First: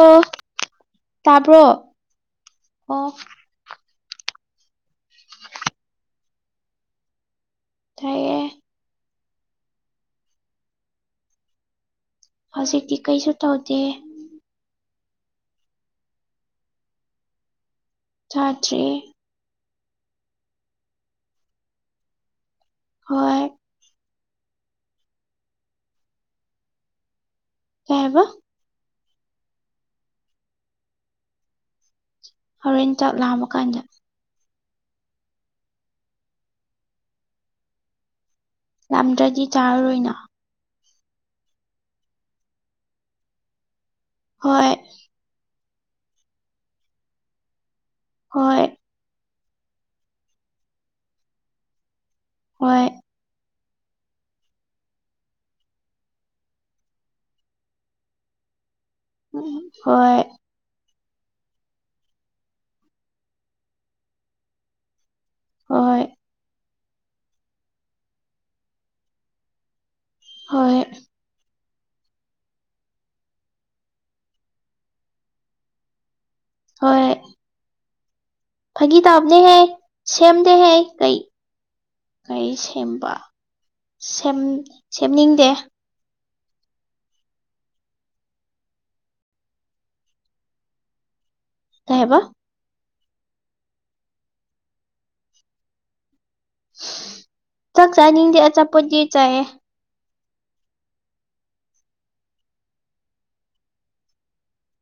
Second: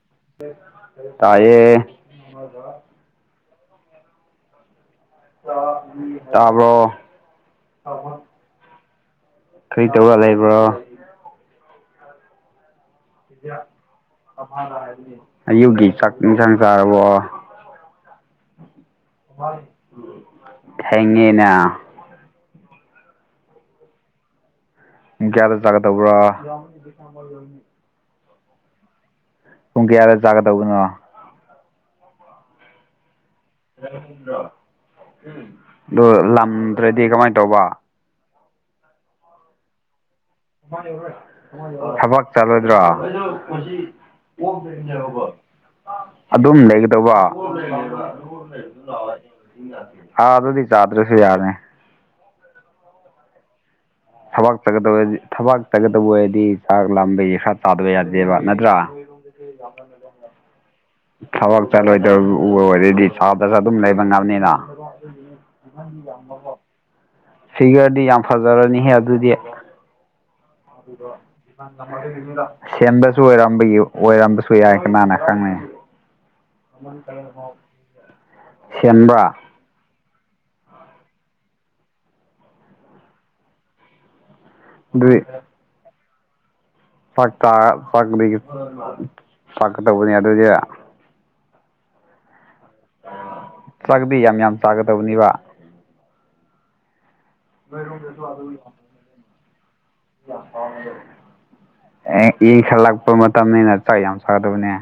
ꯑꯣ ꯇꯥꯕ꯭ꯔꯣ ꯇꯥꯏꯌꯦ ꯑꯣ ꯇꯥꯕ꯭ꯔꯣ ꯇꯥꯏꯌꯦ ꯀ꯭ꯔꯤ ꯇꯧꯔ ꯂꯩꯕ꯭ꯔꯣ ꯍꯧꯖꯤꯛꯇꯤ ꯀꯩꯁꯨ ꯇꯧꯗꯦ ꯑꯌꯨꯒꯤ ꯆꯥꯛ ꯏꯟꯖꯥꯡ ꯆꯥꯔꯕꯣ ꯆꯥꯗ꯭ꯔꯤ ꯊꯦꯡꯉꯤꯅ ꯍꯣꯏ ꯄꯨꯡ ꯀꯌꯥꯗ ꯆꯥꯒꯗꯧꯕ꯭ꯔꯥ ꯀꯩ ꯍꯥꯏꯕ ꯄꯨꯡ ꯀꯌꯥꯗ ꯆꯥꯒꯗꯧꯕꯅꯣ ꯍꯣꯔꯦꯟ ꯆꯥꯛ ꯂꯥꯝꯕ ꯀꯥꯟꯗ ꯑꯗꯣ ꯂꯝꯗ꯭ꯔꯗꯤ ꯀꯃꯥꯏꯅ ꯇꯧꯕ ꯂꯥꯝꯗ꯭ꯔꯗꯤ ꯆꯥꯔꯔꯣꯏꯅ ꯊꯕꯛ ꯆꯠꯂꯣꯏꯗ꯭ꯔꯣ ꯍꯣꯏ ꯑꯗꯨꯝ ꯂꯩꯒꯗꯧꯕ ꯍꯣꯏ ꯁꯥꯗꯨꯗꯤ ꯆꯥꯗ꯭ꯔꯁꯨ ꯌꯥꯅꯤ ꯍꯣꯏ ꯊꯕꯥꯛ ꯆꯠꯒꯗꯕ ꯊꯕꯥꯛ ꯆꯠꯒꯗꯕ ꯑꯣꯏꯔꯗꯤ ꯆꯥꯛ ꯂꯥꯝꯕꯒꯤ ꯈꯔ ꯆꯥꯗꯕ ꯌꯥꯗꯦꯕ ꯅꯠꯇ꯭ꯔꯥ ꯍꯣꯏ ꯊꯕꯛ ꯆꯠꯂꯣꯏꯗ ꯑꯣꯏꯔꯗꯤ ꯆꯥꯗ꯭ꯔꯁꯨ ꯑꯗꯨꯝ ꯂꯩꯕ ꯉꯝꯅꯤꯅ ꯍꯣꯏ ꯐꯤꯒꯔꯗꯤ ꯌꯥꯝ ꯐꯖꯔꯅꯤꯍꯦ ꯑꯗꯨꯗꯤ ꯍꯣꯏ [inaudible] ꯁꯦꯝꯕꯁꯨ ꯑꯣꯏꯔꯝꯕꯒꯤ ꯑꯣꯏꯔꯝꯕꯁꯨ ꯌꯥꯏ ꯀꯅꯥꯅ ꯈꯪꯅꯤ [inaudible] ꯐꯒꯤ ꯁꯦꯝꯕ꯭ꯔꯥ ꯇꯧꯕꯅꯤꯍꯦ ꯁꯦꯝꯗꯦꯍꯦ ꯀꯩ ꯀꯩ ꯁꯦꯝꯕ ꯁꯦꯝ ꯁꯦꯝꯅꯤꯡꯗꯦ [unintelligible] ꯀꯗꯧꯕꯅꯦ ꯑꯗꯨꯗꯤ ꯀꯩ ꯍꯥꯏꯕ ꯆꯥꯛꯗꯤ ꯌꯥꯝ ꯌꯥꯝ ꯆꯥꯒꯗꯧꯕꯅꯤꯕ ꯆꯥꯛ ꯆꯥꯅꯤꯡꯗꯦ ꯑꯆꯄꯣꯇꯤ ꯆꯥꯏꯌꯦ ꯑꯦ ꯏꯪꯈꯠꯂꯛꯄ ꯃꯇꯝꯅꯤꯅ ꯆꯥꯛ ꯌꯥꯝ ꯆꯥꯒꯗꯕꯅꯦ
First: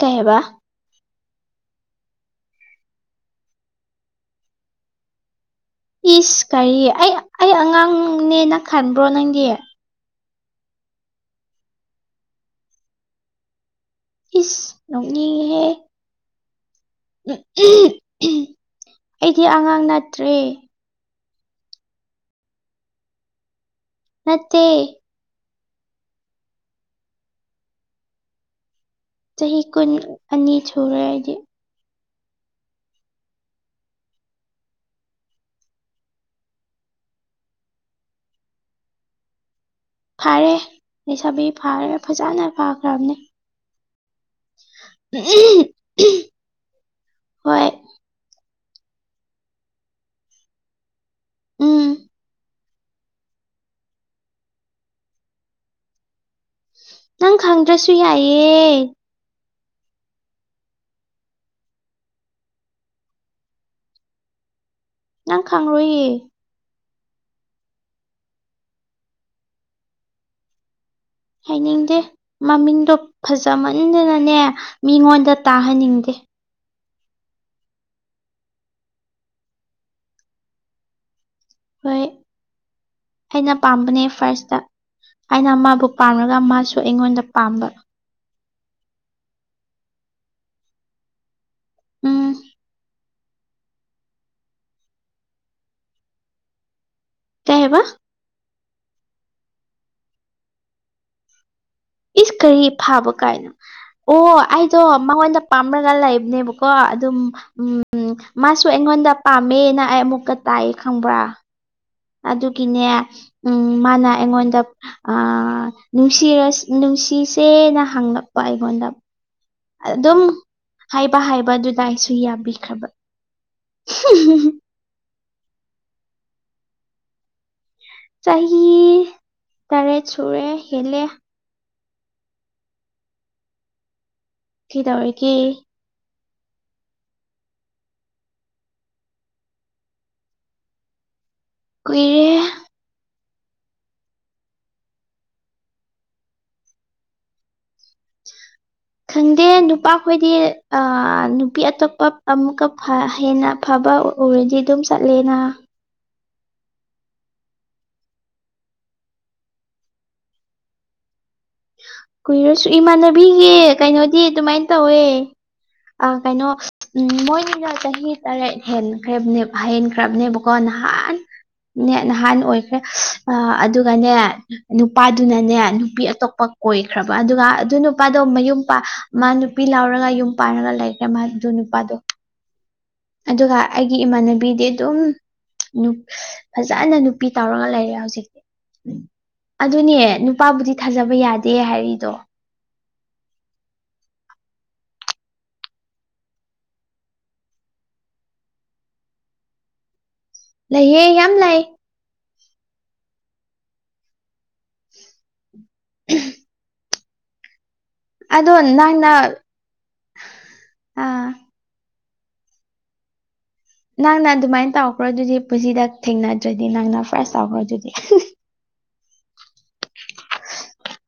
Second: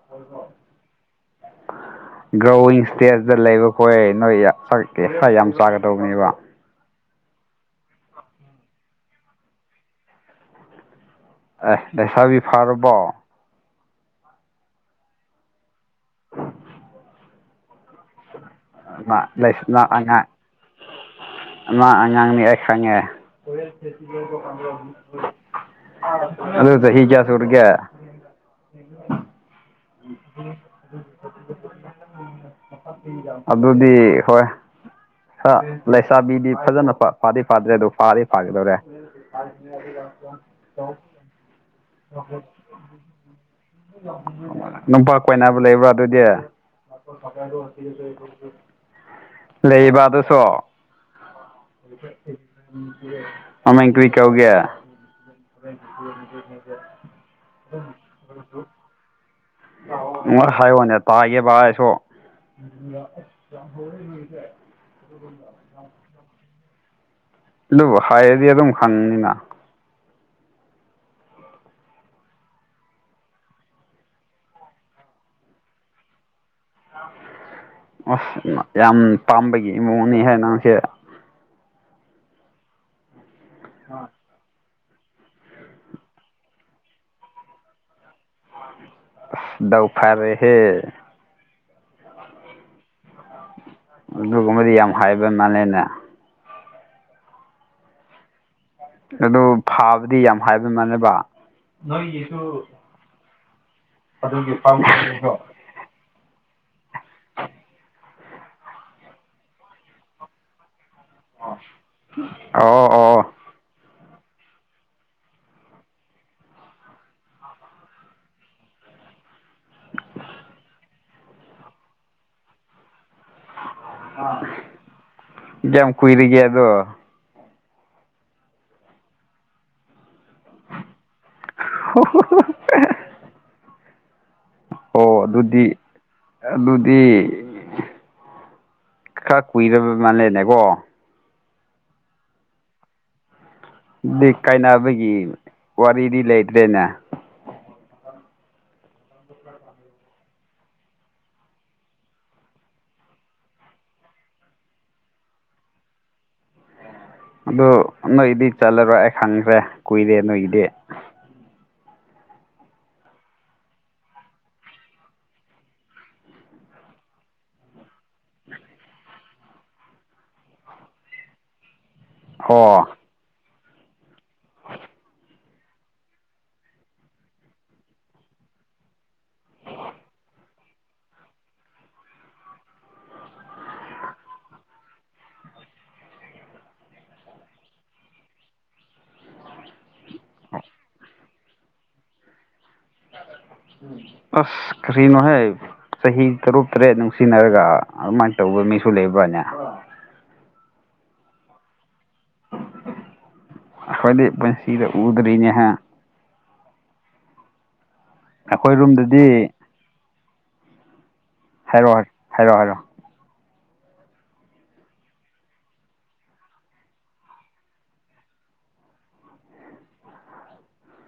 ꯀꯩ ꯍꯥꯏꯕ ꯒ꯭ꯔꯣꯋꯤꯡ ꯏꯁꯇꯦꯖꯇ ꯂꯩꯕ ꯈꯣꯏ ꯅꯣꯏ ꯆꯛ ꯌꯥꯝ ꯆꯥꯒꯗꯧꯕꯅꯦꯕ ꯆꯍꯤ ꯑꯩ ꯑꯩ ꯑꯉꯥꯡꯅꯦꯅ ꯈꯟꯕ꯭ꯔꯣ ꯅꯪꯗꯤ ꯑꯦ ꯂꯩꯁꯥꯕꯤ ꯐꯥꯔꯕꯣ ꯏꯁ ꯅꯣꯛꯅꯤꯡꯉꯦꯍꯦ ꯎꯝ ꯎꯝ ꯎꯝ ꯑꯩꯗꯤ ꯑꯉꯥꯡ ꯅꯪ ꯅꯠꯇ꯭ꯔꯦ ꯑꯉꯥꯡ ꯑꯉꯥꯡꯅꯤ ꯑꯩ ꯈꯪꯉꯦ ꯅꯠꯇꯦ ꯑꯗꯨ ꯆꯍꯤ ꯀꯌꯥ ꯁꯨꯔꯒꯦ [unintelligible] ꯆꯍꯤ ꯀꯨꯟ ꯑꯅꯤ ꯁꯨꯔꯦ ꯑꯩꯗꯤ ꯑꯗꯨꯗꯤ ꯍꯣꯏ ꯈꯔ ꯂꯩꯁꯥꯕꯤꯗꯤ ꯐꯖꯅ ꯐꯥꯗꯤ ꯐꯥꯗ꯭ꯔꯤ ꯑꯗꯨ ꯐꯥꯗꯤ ꯐꯥꯒꯗꯧꯔꯦ [unintelligible] ꯐꯥꯔꯦ ꯂꯩꯁꯥꯕꯤ ꯐꯥꯔꯦ ꯐꯖꯅ ꯐꯥꯈ꯭ꯔꯕꯅꯦ ꯅꯨꯄꯥ ꯀꯣꯏꯅꯕ ꯂꯩꯕ꯭ꯔꯥ ꯑꯗꯨꯗꯤ ꯍꯣꯏ ꯂꯩꯕ ꯑꯗꯨꯁꯨ ꯎꯝ ꯃꯃꯤꯡ ꯀ꯭ꯔꯤ ꯀꯧꯒꯦ [unintelligible] ꯅꯪ ꯈꯪꯗ꯭ꯔꯁꯨ ꯌꯥꯏꯌꯦ [unintelligible] ꯍꯥꯏꯌꯣꯅꯦ ꯇꯥꯒꯦꯕꯥ ꯑꯩꯁꯨ ꯅꯪ ꯈꯪꯔꯣꯏꯌꯦ ꯑꯗꯨꯕꯨ ꯍꯥꯏꯔꯗꯤ ꯑꯗꯨꯝ ꯈꯪꯅꯤꯅ ꯍꯥꯏꯅꯤꯡꯗꯦ ꯃꯃꯤꯡꯗꯣ ꯐꯖꯃꯟꯗꯅꯅꯦ ꯃꯤꯉꯣꯟꯗ ꯇꯥꯍꯟꯅꯤꯡꯗꯦ ꯑꯁ ꯌꯥꯝ ꯄꯥꯝꯕꯒꯤ ꯃꯑꯣꯡꯅꯤꯍꯦ ꯅꯪꯁꯦ ꯍꯣꯏ ꯑꯩꯅ ꯄꯥꯝꯕꯅꯦ ꯐꯥꯔꯁꯇ ꯑꯩꯅ ꯃꯥꯕꯨ ꯄꯥꯝꯔꯒ ꯃꯥꯁꯨ ꯑꯩꯉꯣꯟꯗ ꯄꯥꯝꯕ ꯗꯥꯎ ꯐꯥꯔꯦꯍꯦ ꯎꯝ ꯑꯗꯨꯒꯨꯝꯕꯗꯤ ꯌꯥꯝ ꯍꯥꯏꯕ ꯃꯥꯜꯂꯦꯅꯦ ꯀꯩ ꯍꯥꯏꯕ ꯑꯗꯨ ꯐꯥꯕꯗꯤ ꯌꯥꯝ ꯍꯥꯏꯕ ꯃꯥꯜꯂꯦꯕ ꯏꯁ ꯅꯣꯢꯒꯤꯁꯨ ꯀꯔꯤ ꯐꯥꯕ ꯀꯥꯏꯅ ꯑꯣ ꯑꯩꯗꯣ ꯃꯉꯣꯟꯗ ꯄꯥꯝ ꯃꯔ ꯂꯩꯕꯅꯦꯕꯀꯣ ꯑꯗꯨꯝ ꯎꯝ ꯃꯥꯁꯨ ꯑꯩꯉꯣꯟꯗ ꯄꯥꯝꯃꯦꯅ ꯑꯩ ꯑꯃꯨꯛꯀ ꯇꯥꯏ ꯈꯪꯕ꯭ꯔꯥ ꯑꯣ ꯑꯗꯨꯒꯤꯅꯦ ꯑꯣ ꯎꯝ ꯃꯥꯅ ꯑꯩꯉꯣꯟꯗ ꯑꯥ ꯅꯨꯡꯁꯤꯔꯁ ꯅꯨꯡꯁꯤꯁꯦꯅ ꯍꯪꯂꯛꯄ ꯑꯩꯉꯣꯟꯗ ꯑꯗꯨꯝ ꯍꯥꯏꯕ ꯍꯥꯏꯕ ꯑꯗꯨꯗ ꯑꯩꯁꯨ ꯌꯥꯕꯤꯈ꯭ꯔꯕ ꯀꯌꯥꯝ ꯀꯨꯏꯔꯒꯦ ꯑꯗꯣ ꯆꯍꯤ ꯇꯔꯦꯠ ꯁꯨꯔꯦ ꯍꯦꯜꯂꯦ ꯍꯣꯍꯣ ꯍꯣ ꯍꯣ ꯍꯦ ꯍꯦ ꯑꯣ ꯀꯩꯗꯧꯔꯤꯒꯦ ꯑꯗꯨꯗꯤ ꯑꯗꯨꯗꯤ ꯈꯔ ꯀꯨꯏꯔꯕ ꯃꯥꯜꯂꯦꯅꯦꯀꯣ ꯀꯨꯏꯔꯦ ꯗꯤ ꯀꯥꯏꯅꯕꯒꯤ ꯋꯥꯔꯤꯗꯤ ꯂꯩꯇ꯭ꯔꯦꯅꯦ ꯈꯪꯗꯦ ꯅꯨꯄꯥꯈꯣꯏꯗꯤ ꯑꯥ ꯅꯨꯄꯤ ꯑꯇꯣꯞꯄ ꯑꯃꯨꯛꯀ ꯐꯥ ꯍꯦꯟꯅ ꯐꯕ ꯑꯣꯏꯔꯗꯤ ꯑꯗꯨꯝ ꯆꯠꯂꯦꯅ ꯑꯗꯨ ꯅꯣꯏꯒꯤꯗꯤ ꯆꯠꯂꯔꯣꯏ ꯑꯩ ꯈꯪꯈ꯭ꯔꯦ ꯀꯨꯏꯔꯦ ꯅꯣꯏꯒꯤꯗꯤ ꯀꯨꯏꯔꯁꯨ ꯏꯃꯥꯟꯅꯕꯤꯒꯤ ꯀꯩꯅꯣꯗꯤ ꯑꯗꯨꯃꯥꯏꯟ ꯇꯧꯋꯦ ꯑ ꯀꯩꯅꯣ ꯎꯝ ꯃꯣꯏꯅꯤꯅ ꯆꯍꯤ ꯇꯔꯦꯠ ꯍꯦꯟꯈ꯭ꯔꯦꯕꯅꯦ ꯍꯦꯟꯈ꯭ꯔꯕꯅꯦꯕꯀꯣ ꯅꯍꯥꯟ ꯅꯦꯠ ꯅꯍꯥꯟ ꯑꯣ ꯑꯣꯏꯈ꯭ꯔꯦ ꯑ ꯑꯗꯨꯒꯅꯦ ꯅꯨꯄꯥꯗꯨꯅꯅꯦ ꯅꯨꯄꯤ ꯑꯇꯣꯞ ꯄ ꯀꯣꯏꯈ꯭ꯔꯕ ꯑꯗꯨꯒ ꯑꯗꯨ ꯅꯨꯄꯥꯗꯣ ꯃꯌꯨꯝ ꯄꯥ ꯃꯥ ꯅꯨꯄꯤ ꯂꯥꯎꯔꯒ ꯌꯨꯝ ꯄꯥꯜꯔꯒ ꯂꯩ ꯌꯥꯝ ꯍꯠ ꯑꯗꯨ ꯅꯨꯄꯥꯗꯣ ꯑꯗꯨꯒ ꯑꯩꯒꯤ ꯏꯃꯥꯟꯅꯕꯤꯗꯤ ꯑꯗꯨꯝ ꯅꯨꯞ ꯐꯖꯅ ꯅꯨꯄꯤ ꯇꯧꯔꯒ ꯂꯩꯔꯦ ꯍꯧꯖꯤꯛꯇꯤ ꯑꯗꯨꯅꯦ ꯅꯨꯄꯥꯕꯨꯗꯤ ꯊꯥꯖꯕ ꯌꯥꯗꯦ ꯍꯥꯏꯔꯤꯗꯣ ꯑꯁ ꯀꯔꯤ ꯅꯣꯍꯦ ꯆꯍꯤ ꯇꯔꯨꯛ ꯇꯔꯦꯠ ꯅꯨꯡꯁꯤꯅꯔꯒ ꯑꯗꯨꯃꯥꯏꯟ ꯇꯧꯕ ꯃꯤꯁꯨ ꯂꯩꯕ꯭ꯔꯅꯦ ꯂꯩꯍꯦ ꯌꯥꯝ ꯂꯩ ꯑꯩꯈꯣꯏꯗꯤ ꯄꯨꯟꯁꯤꯗ ꯎꯗ꯭ꯔꯤꯅꯦ ꯍꯥ [unintelligible] ꯑꯗꯣ ꯑꯩꯈꯣꯏ ꯅꯥꯡꯅ ꯔꯨꯝꯗꯗꯤ ꯑ ꯍꯥꯏꯔꯛꯑꯣꯍꯩ ꯍꯥꯏꯔꯛꯑꯣ ꯍꯥꯏꯔꯛꯑꯣ ꯅꯪꯅ ꯑꯗꯨꯃꯥꯏꯟ ꯇꯧꯈ꯭ꯔꯣ ꯑꯗꯨꯗꯤ ꯄꯨꯟꯁꯤꯗ ꯊꯦꯡꯅꯗ꯭ꯔꯗꯤ ꯅꯪꯅ ꯐꯥꯔꯁ ꯇꯧꯈ꯭ꯔꯣ ꯑꯗꯨꯗꯤ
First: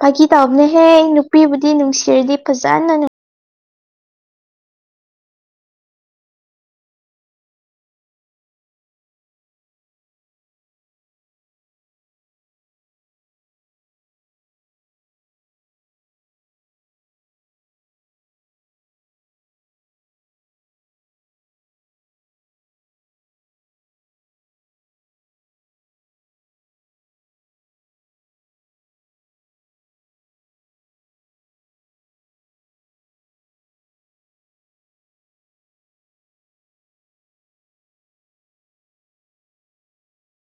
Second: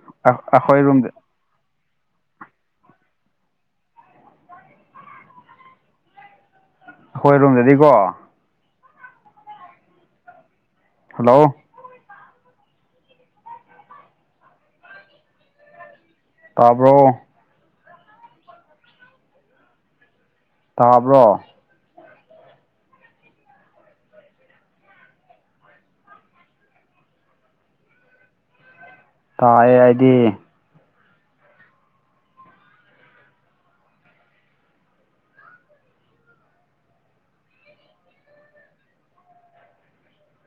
ꯐꯥꯒꯤ ꯑꯩꯈꯣꯏ ꯇꯧꯕꯅꯦꯍꯦ ꯔꯨꯝꯗ ꯅꯨꯄꯤꯕꯨꯗꯤ ꯅꯨꯡꯁꯤꯔꯗꯤ ꯐꯖꯅ ꯑꯈꯣꯏ ꯔꯣꯝꯗꯗꯤꯀꯣ ꯍꯜꯂꯣ ꯇꯥꯕ꯭ꯔꯣ ꯇꯥꯕ꯭ꯔꯣ ꯇꯥꯏꯑꯦ ꯑꯩꯗꯤ